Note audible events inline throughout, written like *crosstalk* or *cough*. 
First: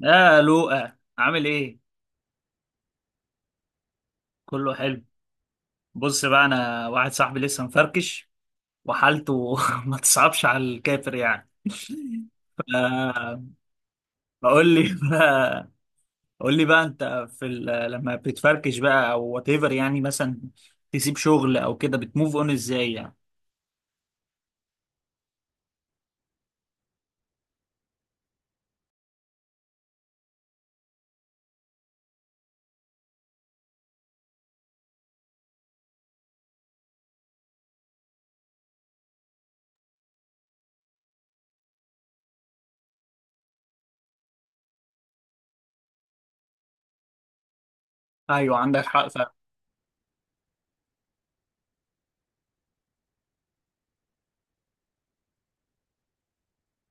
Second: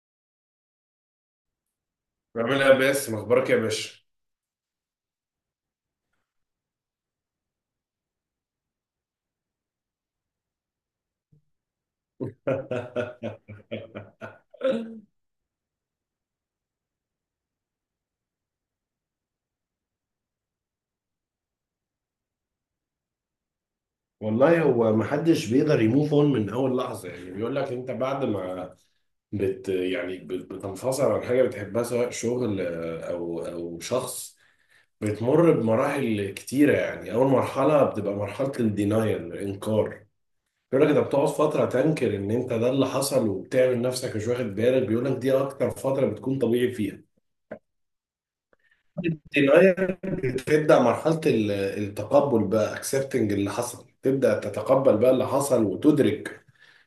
يا لوقا، عامل ايه؟ بعملها بس مخبرك يا باشا. كله حلو. بص بقى، انا واحد صاحبي لسه مفركش، وحالته *laughs* ما تصعبش على الكافر يعني. ف- *laughs* فقول لي بقى قول لي بقى، انت في لما بتفركش بقى، او وات ايفر يعني، مثلا تسيب شغل او كده بتموف اون ازاي يعني؟ والله هو ما حدش بيقدر يموف اون من اول لحظه. يعني بيقول لك انت بعد ما بتنفصل عن حاجه بتحبها، سواء شغل، او شخص، بتمر بمراحل كتيره. يعني اول مرحله بتبقى مرحله الدينايل، الانكار. بيقول لك انت بتقعد فتره تنكر ان انت ده اللي حصل، وبتعمل نفسك مش واخد بالك. بيقول لك دي اكتر فتره بتكون طبيعي فيها. ايوه، عندك حق فعلا. تبدأ مرحلة التقبل بقى، اكسبتنج اللي حصل، تبدأ تتقبل بقى اللي حصل وتدرك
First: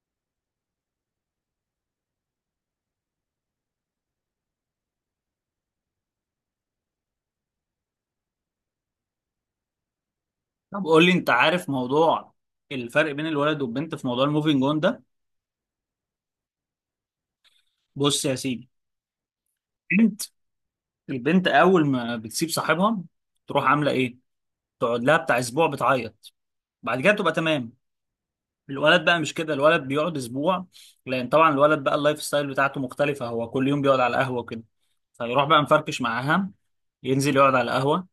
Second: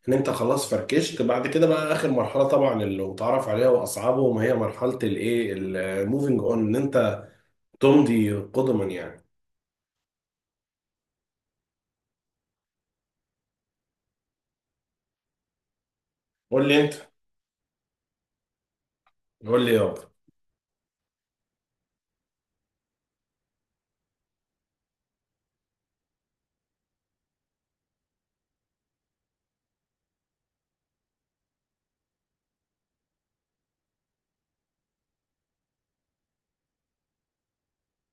ان انت خلاص فركشت. بعد كده بقى اخر مرحلة، طبعا اللي متعرف عليها واصعبهم، هي مرحلة الايه، الموفينج اون، ان انت تمضي قدما يعني. طب قول لي، انت عارف موضوع الفرق بين الولد والبنت في موضوع الموفينج اون ده؟ قول لي انت. بص يا سيدي. قول لي يابا. البنت البنت اول ما بتسيب صاحبها تروح عامله ايه؟ تقعد لها بتاع اسبوع بتعيط، بعد كده تبقى تمام. الولد بقى مش كده، الولد بيقعد اسبوع، لان طبعا الولد بقى اللايف ستايل بتاعته مختلفه، هو كل يوم بيقعد على القهوه وكده. فيروح بقى مفركش معاها، ينزل يقعد على القهوه،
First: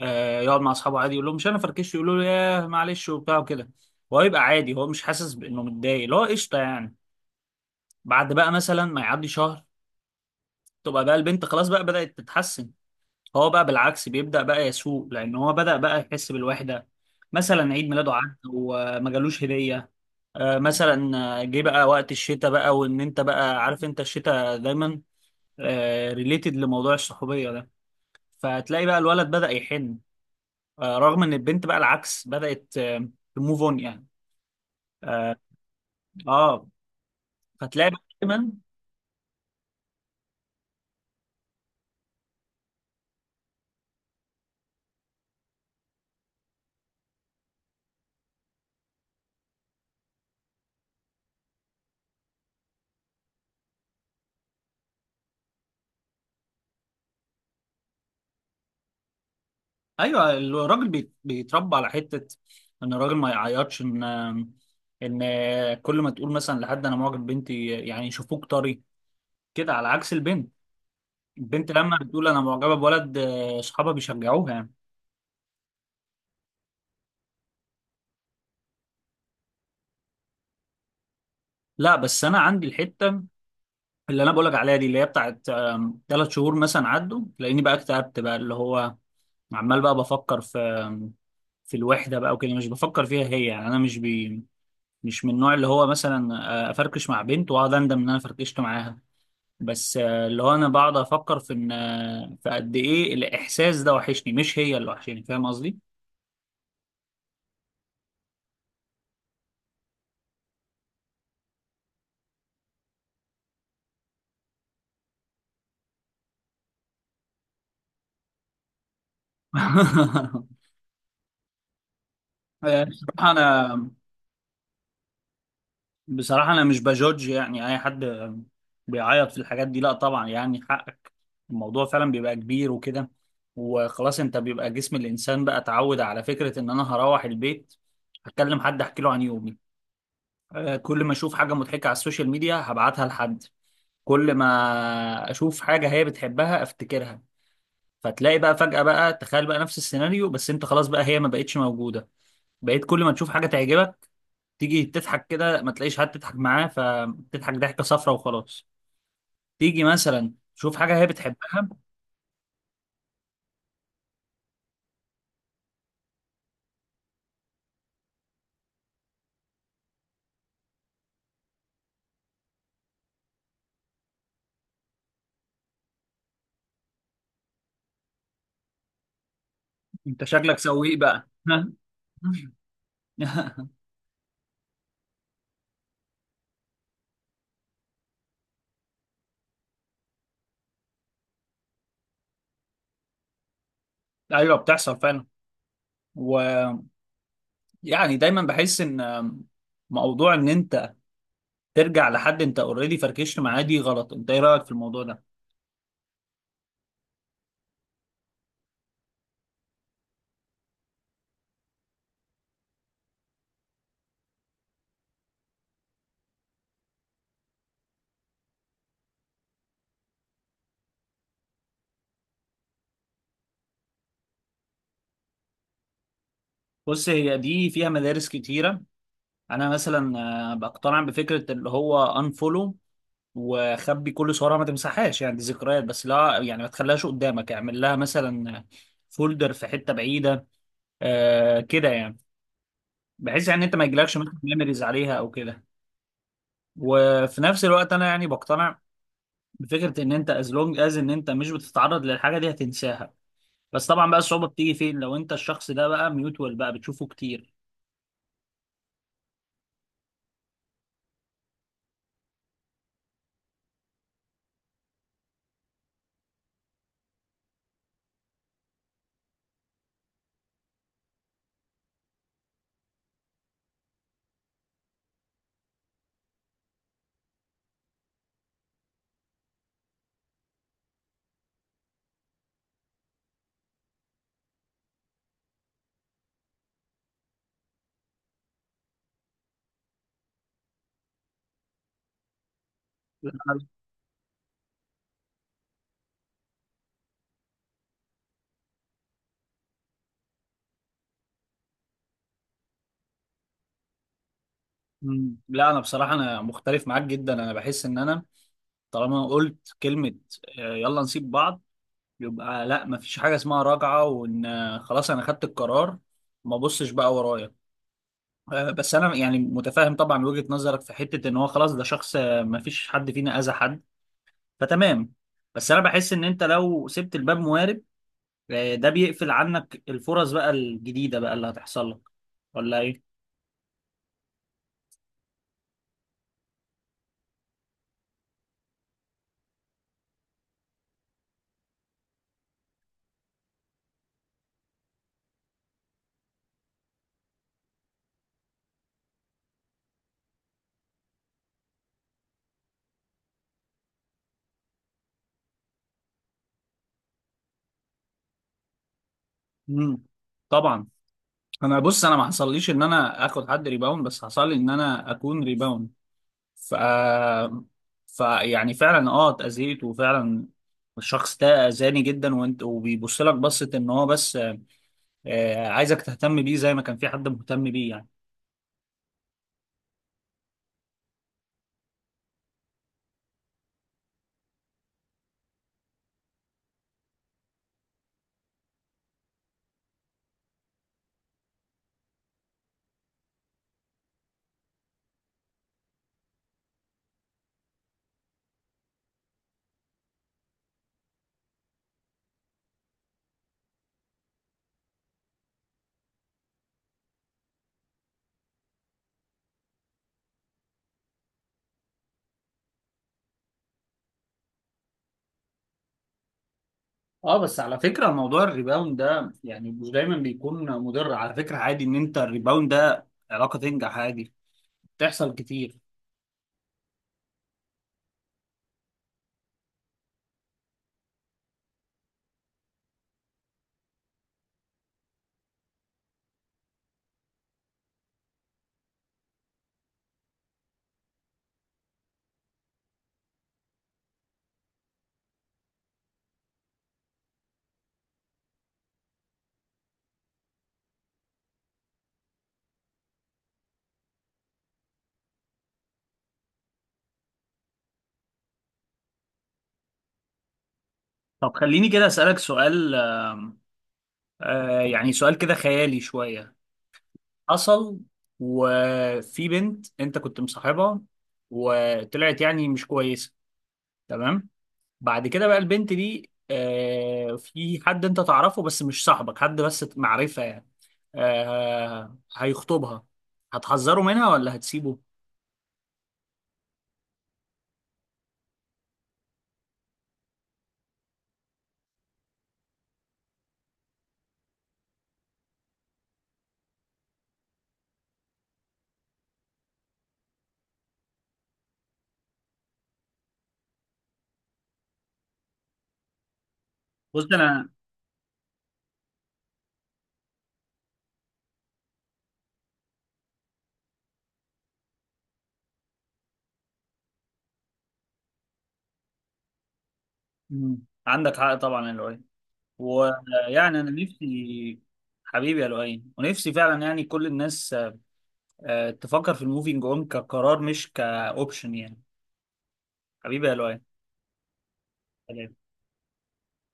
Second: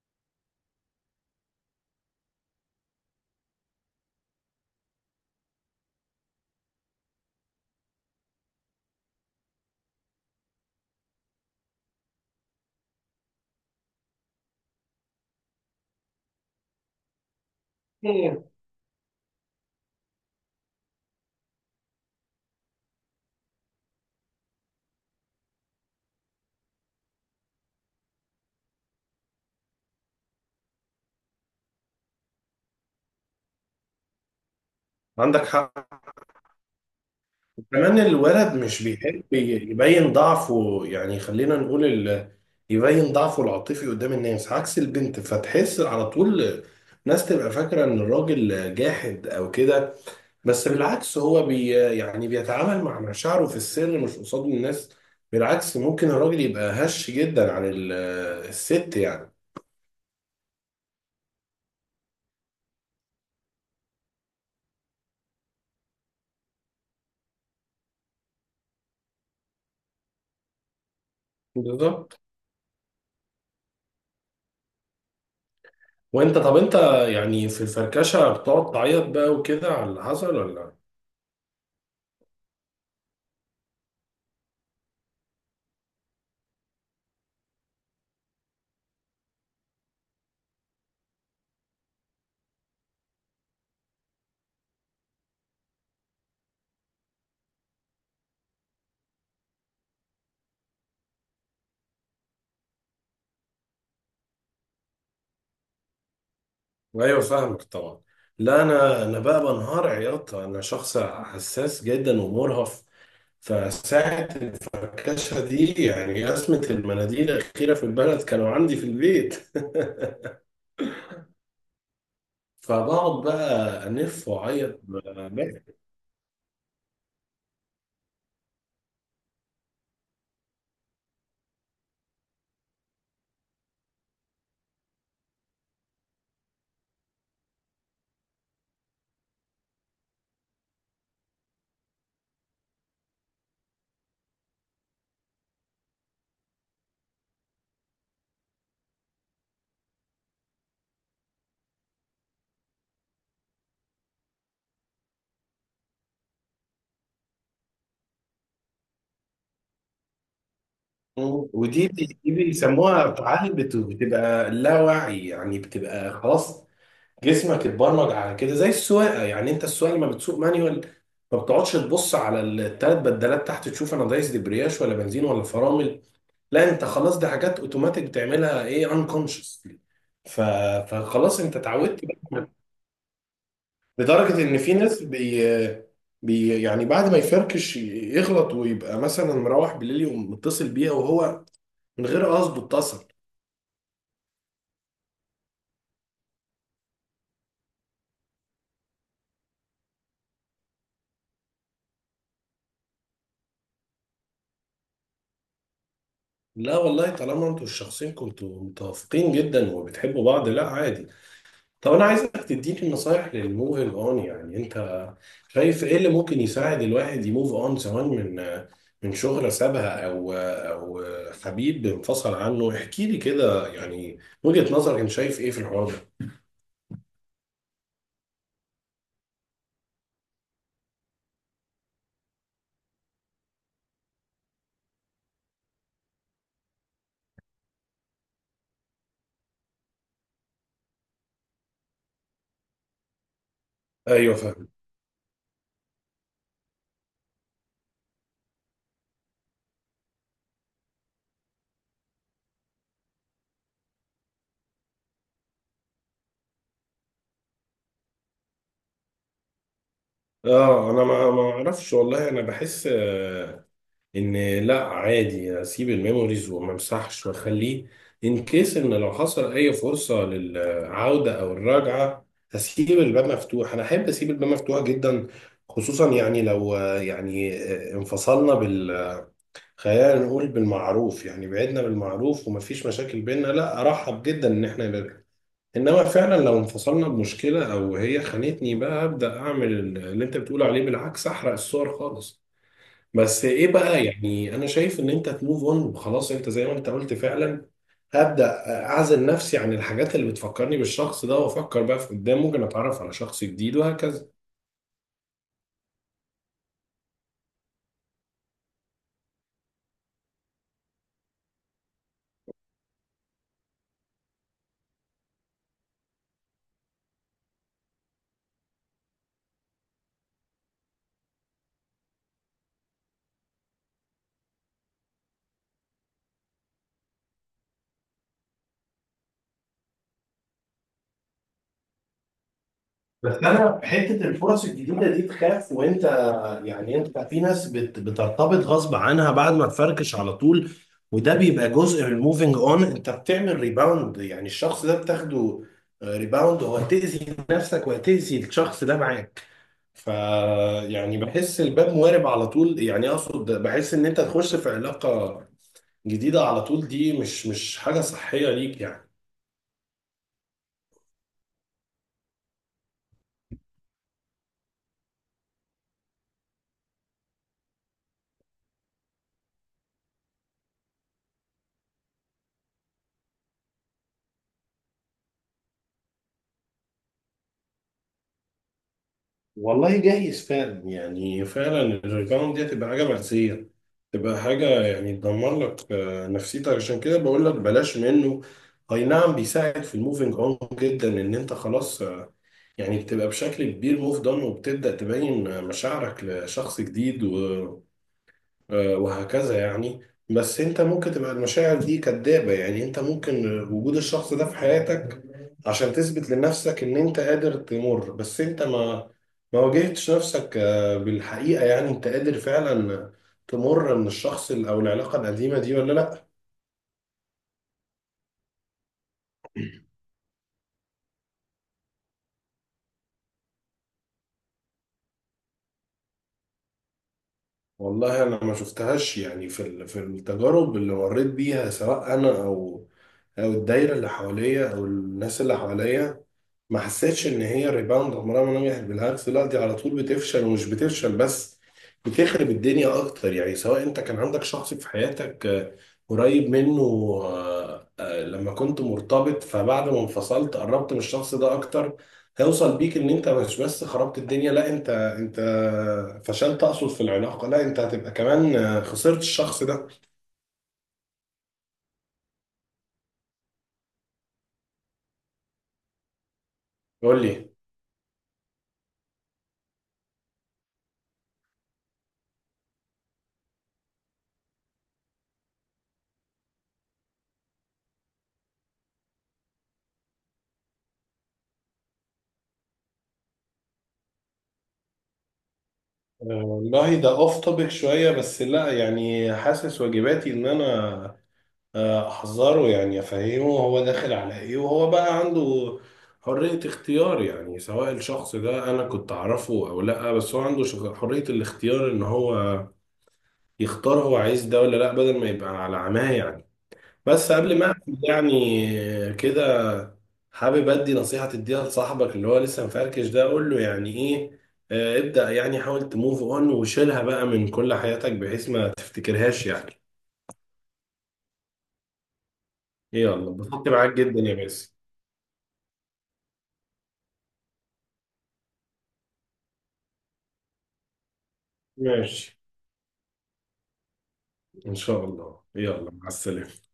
آه يقعد مع اصحابه عادي، يقول لهم مش انا فركشت، يقولوا له ياه معلش وبتاع وكده. هو يبقى عادي، هو مش حاسس بانه متضايق، اللي هو قشطه يعني. بعد بقى مثلا ما يعدي شهر، تبقى بقى البنت خلاص بقى بدأت تتحسن، هو بقى بالعكس بيبدأ بقى يسوق، لأن هو بدأ بقى يحس بالوحدة. مثلا عيد ميلاده عدى ايه، وما جالوش هدية، مثلا جه بقى وقت الشتاء، بقى وإن أنت بقى عارف أنت الشتاء دايما ريليتد لموضوع الصحوبية ده. فهتلاقي بقى الولد بدأ يحن، رغم إن البنت بقى العكس بدأت تموف أون يعني. آه عندك حق. آه، فتلاقي كمان بقى دايما. الولد مش بيحب يبين ضعفه، يعني خلينا نقول يبين ضعفه العاطفي قدام الناس، عكس البنت فتحس على طول. ناس تبقى فاكرة ان الراجل جاحد او كده، بس بالعكس يعني بيتعامل مع مشاعره في السر مش قصاد الناس. بالعكس ممكن الراجل يبقى هش جدا عن الست يعني. ايوه، الراجل بيتربى على حته ان الراجل ما يعيطش، ان كل ما تقول مثلا لحد انا معجب بنتي، يعني يشوفوك طري كده، على عكس البنت. البنت لما بالظبط. بتقول انا معجبه بولد، صحابها بيشجعوها يعني. وانت طب انت، يعني في الفركشة بتقعد تعيط بقى وكده على اللي حصل ولا؟ لا بس انا عندي الحته اللي انا بقولك عليها دي، اللي هي بتاعت 3 شهور مثلا عدوا، لاني بقى اكتئبت بقى، اللي هو عمال بقى بفكر في الوحده بقى وكده، مش بفكر فيها هي يعني. انا مش من النوع اللي هو مثلا افركش مع بنت واقعد اندم ان انا فركشت معاها. بس اللي هو انا بقعد افكر في ان في قد ايه الاحساس ده وحشني، مش هي اللي وحشاني، فاهم قصدي؟ ايوه، فاهمك طبعا. لا، انا بقى بنهار عياط، انا شخص حساس جدا ومرهف. فساعة الفركشة دي يعني أزمة المناديل الأخيرة في البلد كانوا عندي في البيت. *laughs* *laughs* فبقعد بصراحه انا بقى أنف وأعيط بقى. بصراحه انا مش بجوج يعني اي حد بيعيط في الحاجات دي، لا طبعا يعني حقك، الموضوع فعلا بيبقى كبير وكده. وخلاص انت بيبقى جسم الانسان بقى اتعود على فكره ان انا هروح البيت هتكلم حد احكي له عن يومي، كل ما اشوف حاجه مضحكه على السوشيال ميديا هبعتها لحد، كل ما اشوف حاجه هي بتحبها افتكرها. فتلاقي بقى فجأة بقى، تخيل بقى نفس السيناريو، بس انت خلاص بقى هي ما بقتش موجودة. بقيت كل ما تشوف حاجة تعجبك تيجي تضحك كده ما تلاقيش حد تضحك معاه، فتضحك ضحكة صفرة وخلاص، تيجي مثلا تشوف حاجة هي بتحبها. ودي بيسموها تعالي، بتبقى لا وعي يعني، بتبقى خلاص جسمك اتبرمج على كده. زي السواقه يعني، انت السواقه لما بتسوق مانيوال ما بتقعدش تبص على الثلاث بدلات تحت تشوف انا دايس دبرياش ولا بنزين ولا فرامل. لا، انت خلاص دي حاجات اوتوماتيك بتعملها، ايه، انكونشس. انت ف... شكلك سويق بقى. فخلاص انت اتعودت بقى. *laughs* لدرجه ان في ناس بي... بي يعني بعد ما يفركش يغلط ويبقى مثلا مروح بالليل، يقوم متصل بيها وهو من غير قصده اتصل. ايوه بتحصل فعلا، ويعني دايما بحس ان موضوع ان انت ترجع لحد انت اوريدي فركشت معاه دي غلط. انت ايه رأيك في الموضوع ده؟ لا والله، طالما انتوا الشخصين كنتوا متوافقين جدا وبتحبوا بعض، لا عادي. طب انا عايزك تديني نصايح للموفينج اون. يعني انت شايف ايه اللي ممكن يساعد الواحد يموف اون، سواء من شغلة سابها او حبيب انفصل عنه؟ احكي لي كده يعني وجهة نظرك، انت شايف ايه في الحوار ده. بص، هي دي فيها مدارس كتيرة. انا مثلا بقتنع بفكره اللي هو انفولو وخبي كل صورها، ما تمسحهاش يعني دي ذكريات، بس لا يعني ما تخليهاش قدامك، اعمل لها مثلا فولدر في حته بعيده آه كده يعني، بحيث يعني انت ما يجيلكش مثلا ايوه، فاهم. ميموريز عليها او كده. وفي نفس الوقت انا يعني بقتنع بفكره ان انت از لونج از ان انت مش بتتعرض للحاجه دي هتنساها. بس طبعا بقى الصعوبه بتيجي فين؟ لو انت الشخص ده بقى ميوتوال بقى بتشوفه كتير. اه، انا ما اعرفش. والله انا بحس ان... لا، عادي اسيب الميموريز وما امسحش واخليه، ان كيس ان لو حصل اي فرصه للعوده او الرجعه هسيب الباب مفتوح. انا احب اسيب الباب مفتوح جدا، خصوصا يعني لو يعني انفصلنا خلينا نقول بالمعروف، يعني بعدنا بالمعروف ومفيش مشاكل بينا، لا ارحب جدا ان احنا نرجع. انما فعلا لو انفصلنا بمشكله او هي خانتني بقى، ابدا اعمل اللي انت بتقول عليه، بالعكس احرق الصور خالص. لا بس ايه بقى، يعني انا شايف ان انت تموف اون وخلاص. انت زي ما انت قلت فعلا، هبدأ اعزل نفسي عن الحاجات اللي بتفكرني بالشخص ده، وافكر بقى في قدام، ممكن اتعرف على شخص جديد وهكذا. مم. لا انا بصراحه انا مختلف معاك جدا. انا بحس ان انا طالما قلت كلمة يلا نسيب بعض، يبقى لا مفيش حاجة اسمها راجعة، وان خلاص انا خدت القرار ما بصش بقى ورايا. بس انا يعني متفاهم طبعا وجهة نظرك في حتة ان هو خلاص ده شخص، مفيش حد فينا اذى حد، فتمام. بس انا بحس ان انت لو سبت الباب موارب، ده بيقفل عنك الفرص بقى الجديدة بقى اللي هتحصل لك، ولا ايه؟ بس انا حته الفرص الجديده دي تخاف. وانت يعني انت في ناس بترتبط غصب عنها بعد ما تفركش على طول، وده بيبقى جزء من الموفينج اون، انت بتعمل ريباوند. يعني الشخص ده بتاخده ريباوند، وهتأذي نفسك وهتأذي الشخص ده معاك. ف يعني بحس الباب موارب على طول، يعني اقصد بحس ان انت تخش في علاقة جديدة على طول، دي مش حاجة صحية ليك يعني. مم. طبعا. انا بص، انا ما حصليش ان انا اخد حد ريباوند، بس حصل لي ان انا اكون ريباوند. ف فيعني فعلا اه اتأذيت، وفعلا الشخص ده أذاني جدا، وانت وبيبص لك بصة ان هو بس عايزك تهتم بيه زي ما كان في حد مهتم بيه يعني. والله جايز فعلا، يعني فعلا الريباوند دي هتبقى حاجة مأساة، تبقى حاجة يعني تدمر لك نفسيتك، عشان كده بقول لك بلاش منه. اي نعم بيساعد في الموفينج اون جدا، ان انت خلاص يعني بتبقى بشكل كبير موف دون وبتبدأ تبين مشاعرك لشخص جديد، وهكذا يعني. بس انت ممكن تبقى المشاعر دي كدابة، يعني انت ممكن وجود الشخص ده في حياتك عشان تثبت لنفسك ان انت قادر تمر، بس انت ما واجهتش نفسك بالحقيقة. يعني انت قادر فعلا تمر من الشخص او العلاقة القديمة دي ولا لا؟ اه بس على فكرة موضوع الريباوند ده يعني مش دايما بيكون مضر، على فكرة عادي ان انت الريباوند ده علاقة تنجح عادي، بتحصل كتير. والله انا ما شفتهاش، يعني في في التجارب اللي مريت بيها، سواء انا او الدايرة اللي حواليا او الناس اللي حواليا، ما حسيتش ان هي ريباوند. عمرها ما نجحت، بالعكس، لا دي على طول بتفشل. ومش بتفشل بس، بتخرب الدنيا اكتر. يعني سواء انت كان عندك شخص في حياتك قريب منه، لما كنت مرتبط، فبعد ما انفصلت قربت من الشخص ده اكتر، هيوصل بيك ان انت مش بس خربت الدنيا، لا انت فشلت، اقصد في العلاقة، لا انت هتبقى كمان خسرت الشخص ده. طب خليني كده أسألك سؤال، يعني سؤال كده خيالي شوية. قول لي. حصل وفي بنت انت كنت مصاحبها، وطلعت يعني مش كويسه، تمام، بعد كده بقى البنت دي في حد انت تعرفه، بس مش صاحبك، حد بس معرفه يعني، هيخطبها، هتحذره منها ولا هتسيبه؟ والله ده اوف توبيك شوية، بس لا يعني حاسس واجباتي ان انا احذره، يعني افهمه هو داخل على ايه، وهو بقى عنده حرية اختيار. يعني سواء الشخص ده انا كنت اعرفه او لا، بس هو عنده حرية الاختيار ان هو يختار هو عايز ده ولا لا، بدل ما يبقى على عماه يعني. بص بس قبل انا، ما أقفل يعني كده، حابب ادي نصيحة تديها لصاحبك اللي هو لسه مفركش ده، اقول له يعني ايه. ابدأ يعني حاول تموف اون وشيلها بقى من كل حياتك، بحيث ما تفتكرهاش يعني. مم. عندك حق طبعا يا لؤي. يلا اتبسطت ويعني انا معاك جدا يا باسم. نفسي، حبيبي يا لؤي، ونفسي فعلا يعني كل الناس تفكر في الموفينج اون كقرار مش كاوبشن يعني. ماشي، حبيبي يا لؤي. إن شاء الله. سلام. يلا مع السلامة.